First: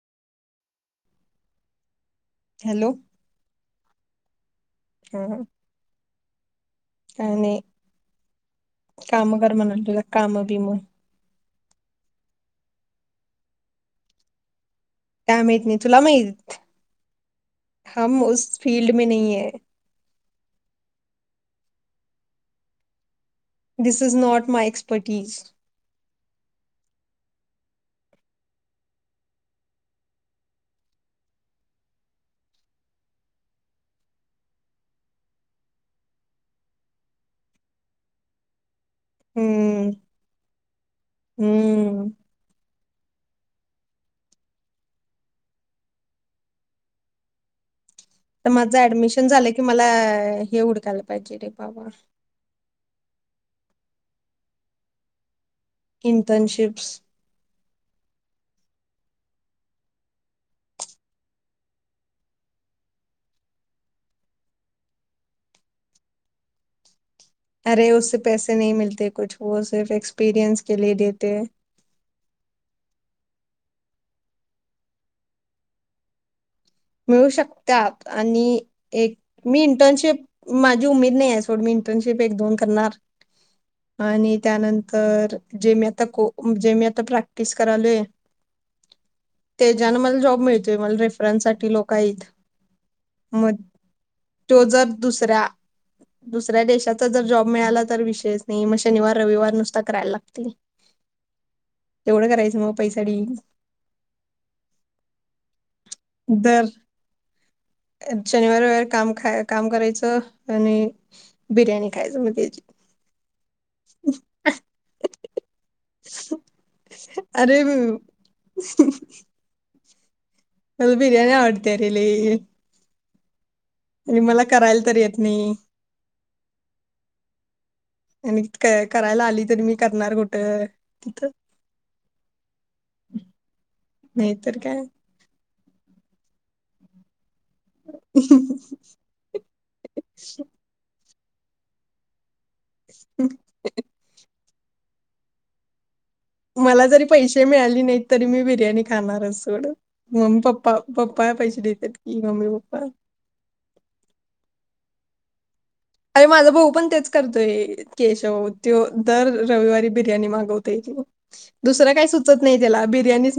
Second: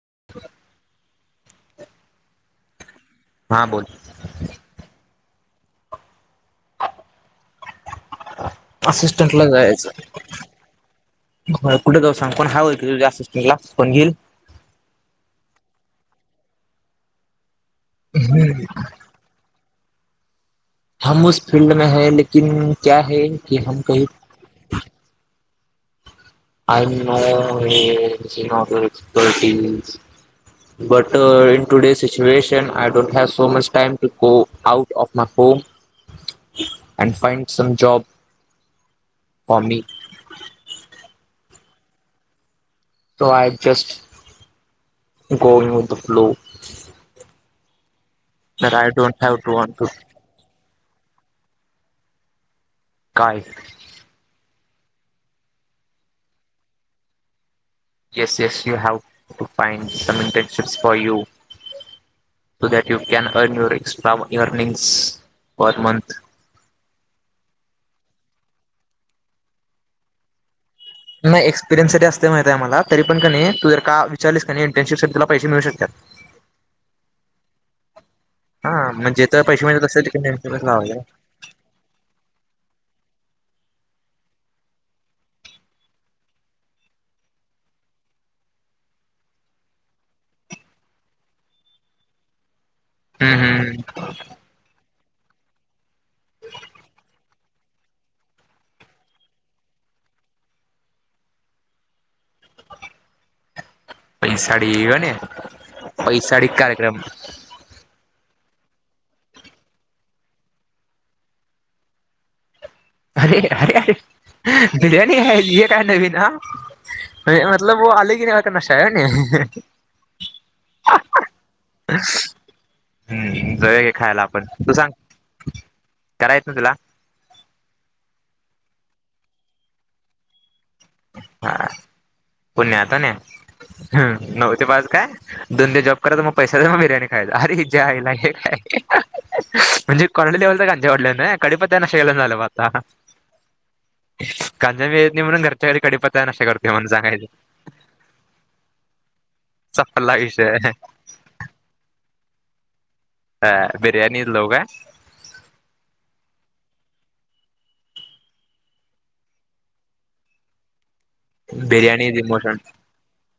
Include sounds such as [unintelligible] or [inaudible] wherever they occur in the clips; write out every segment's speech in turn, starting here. [inaudible] Hello हा बोल. हा आणि असिस्टंट ला जायचं बिम कुठे जाऊ सांग. कोण हवय तुला असिस्टंटला कोण घेईल. काय माहीत नाही तुला माहीत, हम उस फील्ड मे नही हे. हम उस फील्ड मे है लेकीन क्या है. की हम दिस कही is not my expertise. I know this is not expertise but in today situation I don't have so much time to go out of my home and find some job. For me. Hmm hmm, so I just go in the flow. तर माझं admission झालं की मला हे उड. झाल पाहिजे रे ब. काय. Internships. Yes yes you have to find some internships for you so that you can earn your extra earning per month. अरे उसे पैसे नही मिलते कुछ वह सर्फ एक्सपिरयंस. नाही एक्सपिरियन्ससाठी असते माहित आहे मला. तरी पण क नाही तू जर का विचारलीस का नाही इंटर्नशिप तुला पैसे मिळू शकतात. करू शकता. आणि हा एक म्हणजे तर मी पैसे मिळतात तसं तिकडे इंटर्नशिप नेमकच माझी लावायचं. उमेद नाही आहे. सोड मी इंटर्नशिप एक दोन करणार. आणि त्यानंतर जे म आता जे मी आता प्रॅक्टिस करालोय त्याच्यान मला जॉब मिळतय मला रेफरन. ती लोक आईत. हम्म म हम्म तो जर. दुसरा. दुसऱ्या देशाचा जर जॉब. मिळाला तर विषयच नाही मग शनिवार रविवार नुसता करायला लागतील. तेवढं करायचं मग पैसाडी. [inaudible] पैसाडी गणे पैसाडी कार्यक्रम शनिवार, रविवार काम खाय काम करायचं आणि बिर्याणी खायचं, मग त्याची अरे-अरे-अरे बिरयाणी ह काय नवीन? हा अरे मतल वो अलग ही तरका का नशा हे. मला बिर्याणी आवडत्यारे लई. हम् हम. आणि मला करायला तर येत नाही. करा येत ना तुला? आणि क करायला आली तरी मी करणार कुठं? तिथं हा पुण्या आता न, नाही नऊ तर ते पाज काय दोन ते जॉब कत मग पैसे बर्याणी खा अरे हीज्या आईला हे काय? म्हणजे कोणाड लेवल गांजा अवडल ना. कडीपत्या त्यांन शेलन झालं. ह. वेळेत निवडून कडीपत्ता मला जरी पैसे मिळाले नाहीत तरी, मी बिर्याणी खाणारच सोडं, संपला विषय मम्मी-पप्पा-पप्पा पैसे देतात, की मम्मी-प्पा हो. [unintelligible] आ बिर्याणीला लावू का? अरे माझा भाऊ पण तेच करतोय, केशव त दर रविवारी बिर्याणी मागवतेय की. बिर्याणी इमोशन,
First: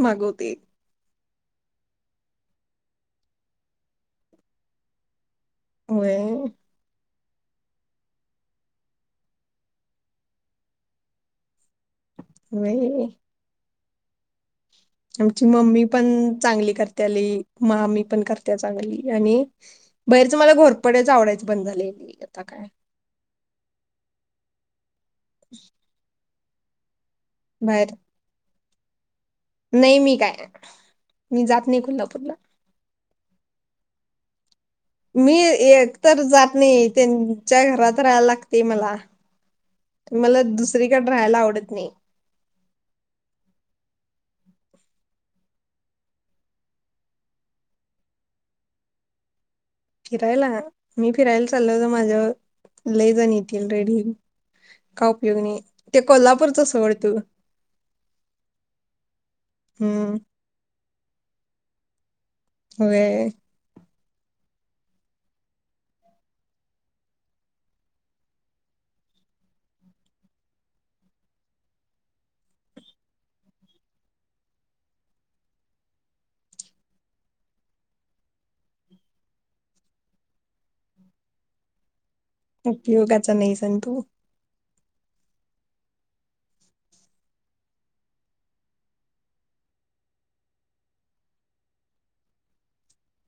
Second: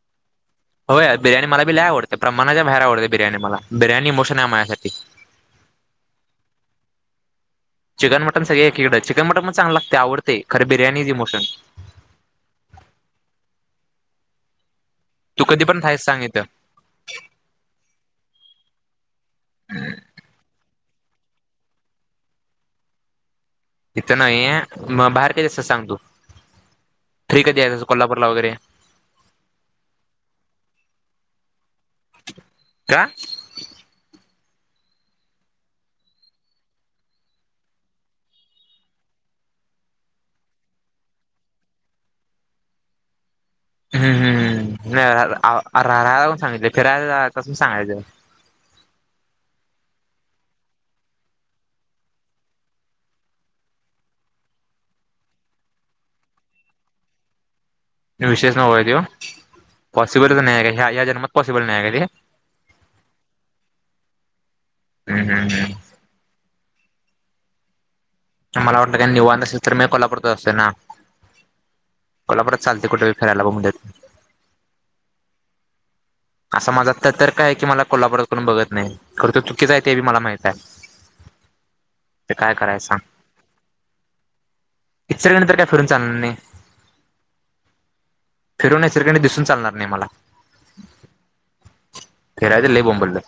मागवते हो बिर्याणी मला बी लय आवडते प्रमाणाच्या बाहेर आवडते, बिर्याणी मला बिर्याणी इमोशन आहे माझ्यासाठी. होय. चिकन-मटन सगळे एकीकडें, चिकन-मटन म चांगल लागते आवडते. खर बिर्याणी इमोशन नई. तू आमची कधी मम्मी खायचं पण सांग इथं चांगली करते लई, मा्मी पण करतेच चांगली आणि बाहेरच मला घोर पडेच आवडायच बंद झाले, आता काय? इथ नाही ये. मग बाहेर किती वाजता सांग तू. फ्री कधी आहेसं, बाहेर कोल्हापूला वगैरे. नाही मी काय, मी जात जात नाही कोल्हापूरला. का मी एक तर जात नाही, त्यांच्या घरात राहायला लागते मला मला दुसरीकडे राहायला आवडत नाही. हम्म, हम्. नाही राहायला आलोय सांगितले, फिरायला आलो सांगायचं. फिरायला? मी फिरायला चाललं त माझ्यावर लय जण येतील रडून. का उपयोग नाई ते कोल्हापूरचं सोड तू. विशेष नवं देव हम्म पॉसिबलच नाही आ रे. हा ह्या ज मग पॉसिबल नाही आय का ते? व्हय हम्-हम्-हम् मला वाटलं काय निवांत असेल तर मी कोल्हापुरात असते ना. कोल्हापुरात चालते कुठे वी फिरायला बघून देत. असा माझा त-तर्क आय की मला कोल्हापूरकडून बघत नाही, खरं तर चुकीचं आय ते बी मला माहित आय. ते काय करायचं सांग. उपयोगाचा नाही सण तू इच्चरंजी तर काय फिरून चालन्ना नाई. फिरून इचरकंजी दिसून चालणार नाही मला. फीरायचं लई बोंबल्लं.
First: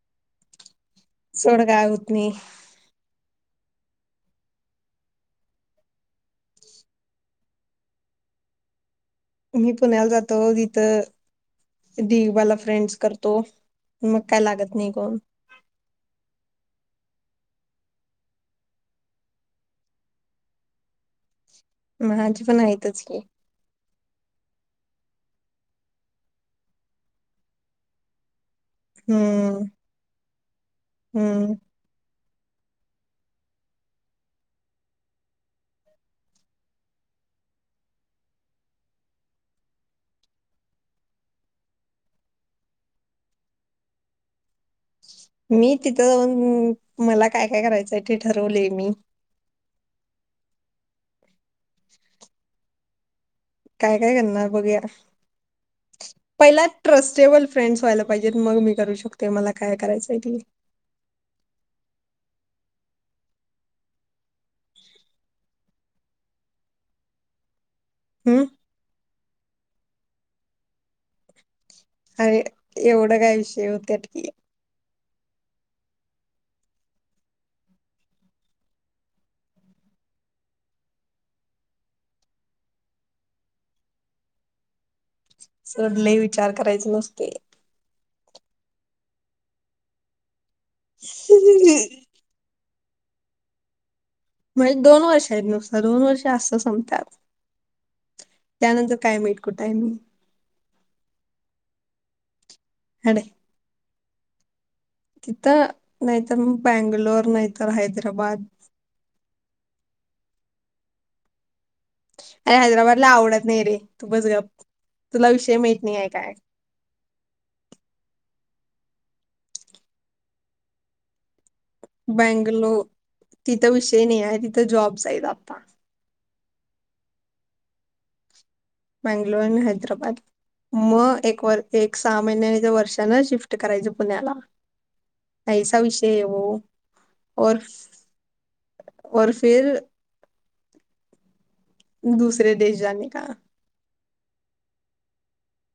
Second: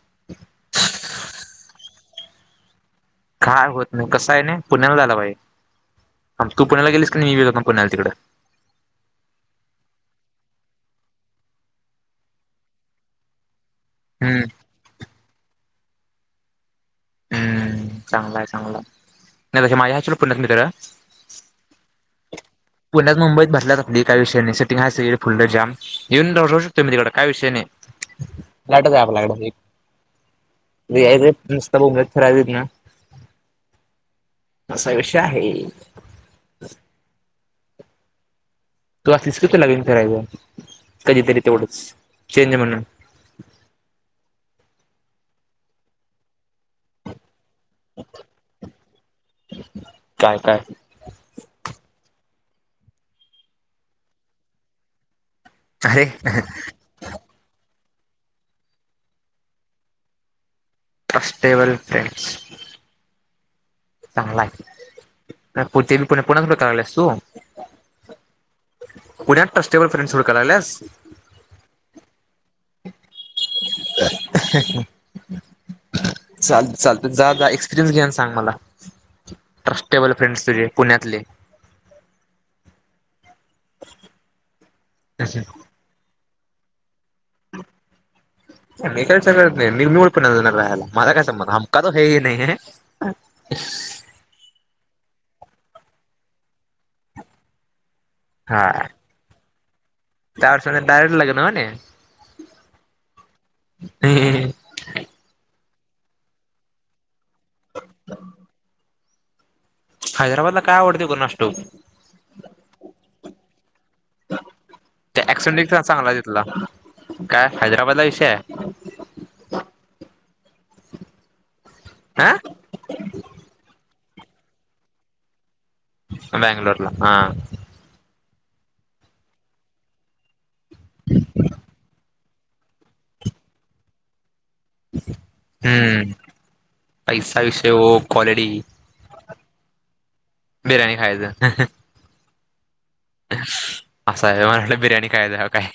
[inaudible] सोड काय उतनी. काय होत नाही, कसं आय नइ, पुण्याला जाला पाहिजे. अन् तू पुण्याला गेलीस की नई, वी जातो म् पुण्याला तिकडं. मी पुण्याला जातो तिथं, दिवीबाला फ्रेंड्स करतो. मग काय हम्म लागत नई कोण. हम्म चांगलाय चांगलाय नाही तस माझ्या आहेत पुण्यात मित्र. माझी पण आहेतच पुण्यात की. मुंबईत भरल्यात आपली काय विषय नाही सेटिंग हाय सगळीकड फुल्ल जाम, येऊन दररोज येतोय मी तिकड काय विषय नाही. लाटच आहे आपल्याकड हम्म ही हम्म [unintelligible] बोंबलत फिरायचं आहे ना असा विषय आहे. तू असलीस की तुला घेऊन फिरायचं कधीतरी तेवढंच चेंज म्हणून मी तिथं जाऊन मला काय काय करायचंय तेे ठरवले मी. काय काय? [inaudible] काय काय करणार बघूया. अरे पहिला ट्रस्टेबल फ्रेंडस व्हायला पाहिजेत मग मी करू शकते मला काय करायचंय ते. फस्टेबल फ्रेंडस. चांगला आहे तर पुतीन पुन्हा पुन्हा कराल्यास तू? हम. पुण्यात ट्रस्टेबल फ्रेंडस सुरू करल्यास. अ एवढ काय विषय ओ त्यात चालतय चालतय, जा जा, एक्सपिरियन्स घे आणि सांग मला. ट्रस्टेबल फ्रेंडस सगळे पुण्यातले. सोडलय मी. विचार करायच नसते. मी तर सगळ मी मूळ पुण्यातला. माझा काय संबंध [inaudible] अ म्हणजे दोन वर्ष आहेत नुसत दोन वर्ष असं संपतात. त्यानंतर काय माहित? कुठे आहे मग? त्यानंतर डायरेक्ट लग्न व्हॅनि. हड. हे हे हे. तिथं नाहीतर मग बंगलोर. नाही तर हैदराबाद. हैदराबादला काय आवडते कुणास ठाऊक? अरे हैदराबादला आवडत नाही रे तू बस गप. त्या तुला विषय ऍक्सेंट एक माहीत नाही आहे चांगला काय. तिथला काय हैदराबादला [inaudible] हा बॅंगलोर तिथं विषय मी आहे तिथे जॉब्स आहेत आता. बॅंगलूरला हा. बंगलोर आणि हैदराबाद मग एक व एक सहा महिन्याच्या वर्षान शिफ्ट करायचं पुण्याला. ऐसा हम्म विषय है वो पैसा और विषय हो क्वालिटी. और फिर बिर्याणी खायचं. दुसऱ्या दिवशी. जाणे का. असं आहे म्हटलं बिर्याणी काय द्या काय.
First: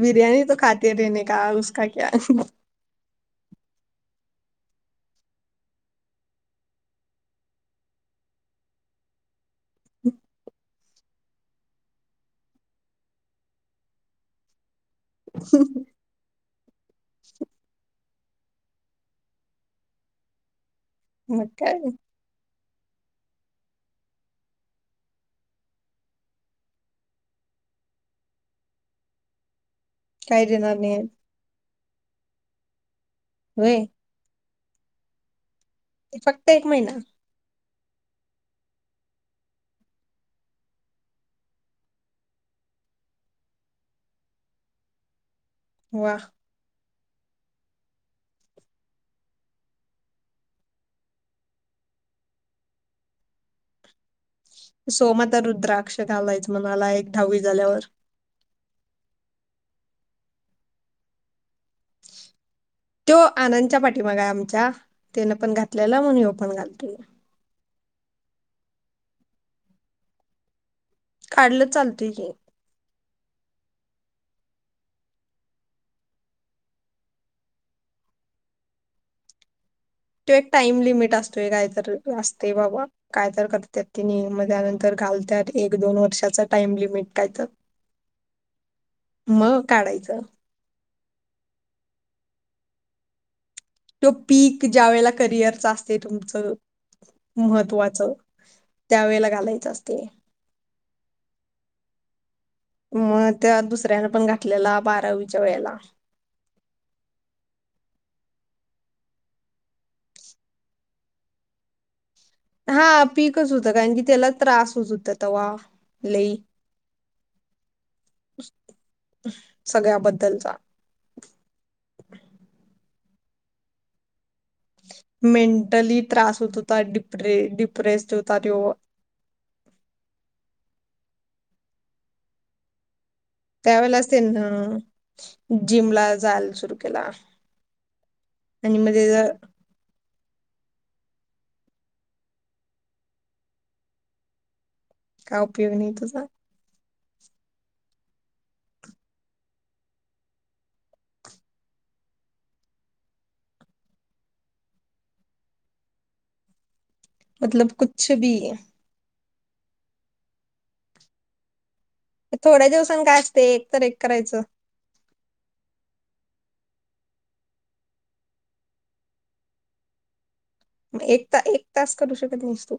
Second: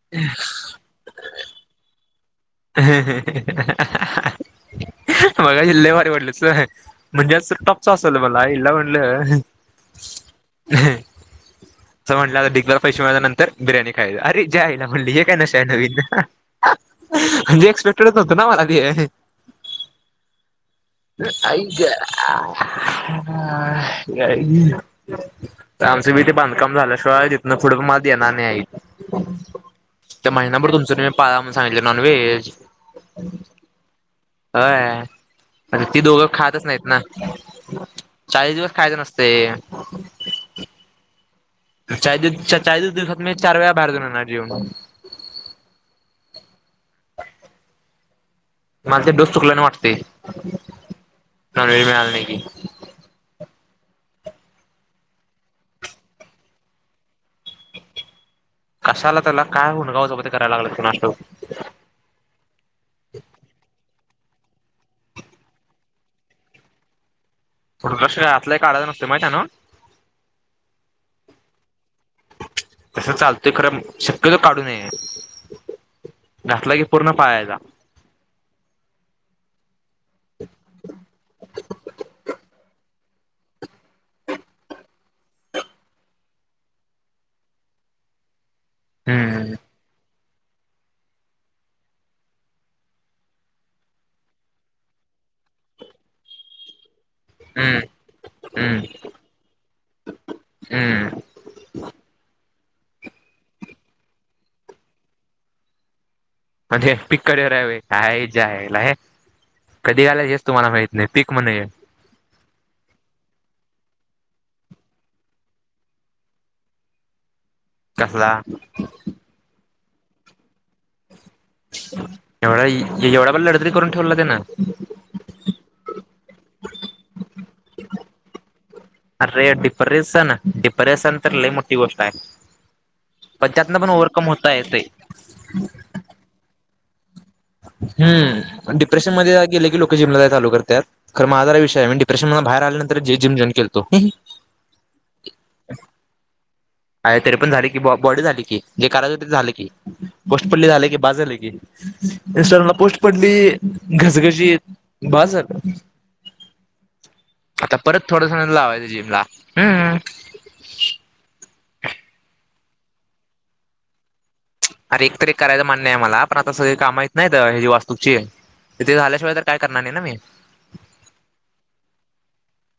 बिर्याणी त खात रहने का उसका क्या. [inaudible] बघा मगा हिल्ले भारी वाटले म्हणजे आ टॉपच असल मला आयल्ला म्हटलं अस म्हटलं आता गार पैशे मा नंतर बिर्याणी खायली अरे जायला. बोललीे हे काय नशा आहे नवीन? म्हणजे एक्सपेक्टेडच नव्हतं ना मला ते. मग आई काय ग का आमच बी ते बांधकाम झाल्याशिवाय तिथन पुुढं मात देणार नाही आई. त्या काय महिनाभर देणार तुमचं नाही तुम्ही पाळा म्हणून सांगितलंय. नॉनव्हेज व्हय होय अरे ती दोघं फक्त खातच एक नाहीत ना महिना चाळीस दिवस. खायचं नसतय. चास चाळीस दिस दिवसात मी चार वेळा बाहेर गेलो नाही जेवन वां मला ते डोस चुकला नाही वाटते नॉनव्हेज मिळाला नाही की सोमात रुद्राक्ष घालायच मनाला एक दहावी झाल्यावर कशा आला त्याला काय होनगा उचापत्या करायला लागलं ते कोणास ठाऊक. तो आनंदच्या पाठीमागे. आमच्या तेन पण घातलेला म्हणून ये पण घालतोय शरतला काढला नसते माहित्यान [unintelligible] काढलं चालतय ये की तस चालतंय खरं शक्यतो काढू नये घातला की पूर्ण पाळायाचा. तो एक टाइम लिमिट असतोय काहीत असते बाबा. काय तर करत ति म त्यानंतर घालतात एक दोन वर्षाचा टाइम लिमिट काय तर. हम्म मग काढायचं तो पीक ज्या वेळेला करिअरचा असते तुमचं. हम्म महत्वाचं हम्म. त्यावेेळेला घालायचं असते. हम्म मग त्या दुसऱ्याने पण घातलेला बारावीच्या वेळेला. म्हणजे पीक करियर आहे होय काय त्याच्या आयला कधी घालायचेस तुम्हाला माहित नाही पीक म्हणे. हा पीकच होतं कारण की त्याला त्रास होत होत तवा लई कसला? सगळ्याबद्दल चा. एवढा एवढा [unintelligible] करून ठेवला त्यानं. मेंटली त्रास होत होता डिप्रे डिप्रेस्ड होता त्यो अरे डिप्रेशन डिप्रेशन तर, लई मोठी गोष्ट आहे. पण त्यातनं पण त्यावेेळेलाच ते ओव्हरकम न होता येतंय अ जिमला जाल सुरू केला. हम्म आणि मग डिप्रेशन त्याचा मध्ये अ गेले की लोक जिमला जाया चालू करतात. खरं माझा विषय आये मी डिप्रेशन न भायर आल्यानंतर जे जिम जॉईन केलतो. का उपयोग नाही तुझा. एय तरी पण झाली की बॉ बॉडी झाली की, जे काराच ते झाल की, पोस्ट पडली झालय की बास झालय की. इंस्टाग्रामला पोस्ट पडली घसघशीत बास झालं. मतलब आता परत कुछ भी थोडसाण लावायचं जिमला. हम्म. थोड्या दिवसांन काय असते एक तर एक करायचं अरे एकतरी करायचं म्हणणं आहे मला, पण आता स काम हाईत नाहीत हे, जे वास्तूची त ते झाल्याशिवाय तर काय करणार नाही ना मी. एक ता एक तास करू शक नाहिस तूं?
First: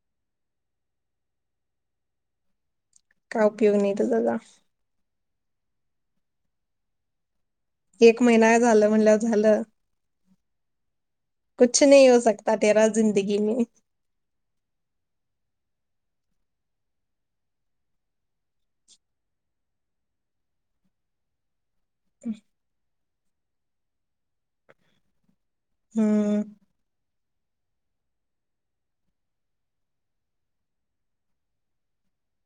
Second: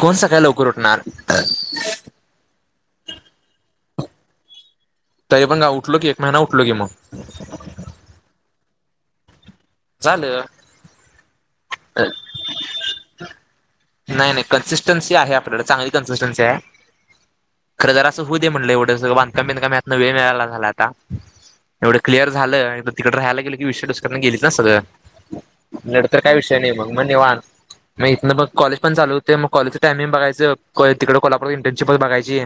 कोण सकाळी लवकर उठणार? काय उपयोग नाही तुझा जा. तरी पण ग उठलो की, एक महिना उठलो की मग. एक महिना झालं म्हणल्यावर झालं. झालं कुछ नाही हो सकता तेरा जिंदगी मे नाही नाही कन्सिस्टन्सी आहे आपल्या कड चांगली कन्सि [unintelligible] खरं तर असं हू दे म्हणलं एवढं सग बांधकाम बिधकाम यातन वेळ मिळाला झाला आता. एवढं क्लिअर झालं आ तिकडे राहायला गे की विषयच [unintelligible] गेले. जस ग. नंडतर काय हम्म विषय नाही, मग म निवांत. म इथनं बग कॉलेज पण चालू होते मग, कॉलेजच टाइमिंग बघायचं कोय तिकडे कोल्हापूरात इंटर्नशिप बघायची.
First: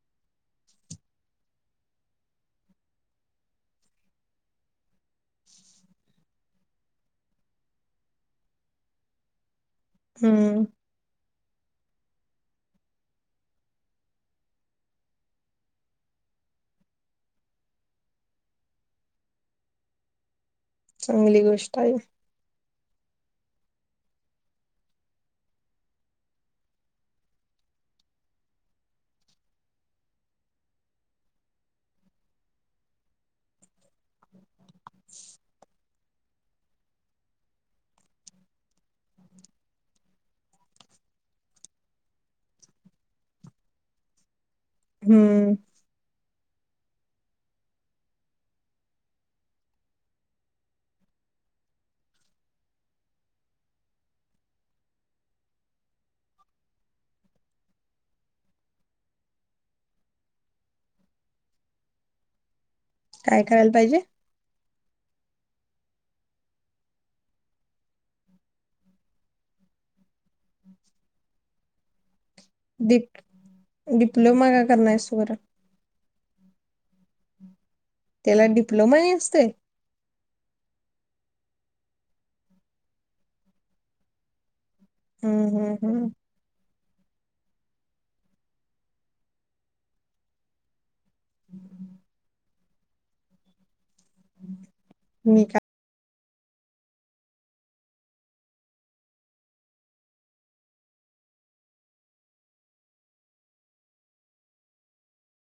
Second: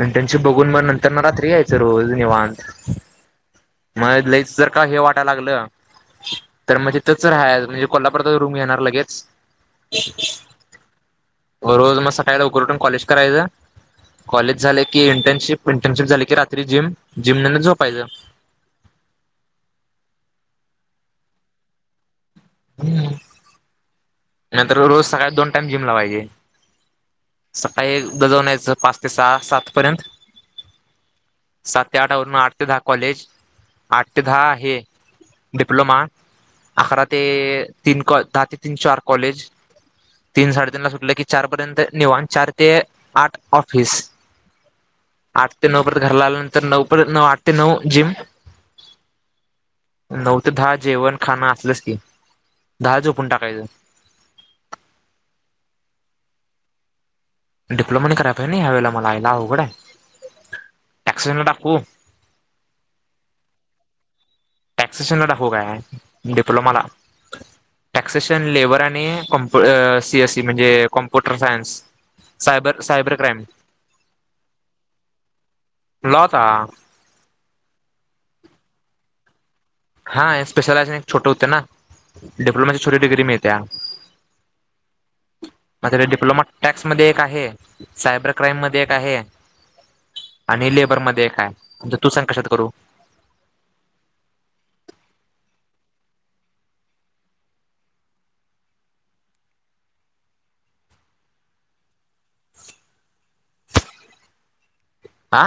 इंटर्नशिप बघून म नंतर न रात्री यायचं रोज निवांत. म लईच जरका हे वाट लागलं तर म्हजे तच राहा म्हंजे कोल्हापुरात रूम घेणार लगेच. हम्म. रोज म सकाळी लवकर उठून कॉलेज करायचा. कॉलेज झाले कि इंटर्नशिप, इंटर्नशिप झाली की, रात्री जिम जिम नंतर झोपायच. चांगली गोष्ट आहे. हम्म. नंतर रो रोज सकाळी दोन टाईम जिम लावायची. सकाळी एकदा जाऊन यायचं पाच ते सहा सात पर्यंत. सात ते आठा वरून आठ ते दहा कॉलेज. आठ ते दहा हे डिप्लोमा, अकरा ते अ तीन कॉ दहा ते तीन चार कॉलेज. तीन साडेतीन ला सुटलं की चार पर्यंत निवांत चार ते आठ ऑफिस. आठ हम्म ते नऊ परत घरला आलं तर नऊ परत नऊ आठ ते नऊ जिम, नऊ ते दहा जेवण खाण असलंस की दहा झोपून टाकायचं डिप्लोमा नाही करायला पाहिजे ना ह्यावेळला मला आईला अवघड आहे ऍक्सट्रनला टाकू काय करायला पाहिजे? टॅक्सेशनला दाखव काय डिप्लोमाला टॅक्सेशन लेबर आणि कॉमप सीएसईी म्हणजे computer science cyber D cyber crime diploma का करणार आहेस तू बर हा.. त्याला डिप्लोमानी असतय? हा स्पेशलायेशन छोट होते ना डिप्लोमाची छोटी डिग्री मिळत्या हम्म हम्म म हम्म [unintelligible] डिप्लोमा टॅक्स मध्ये एक आहे सायबर क्राईम मध्ये एक आहे, आणि लेबर मध्ये देखाय म्हणजे तू सांग कशात करू? हम्म खा [unintelligible] आ..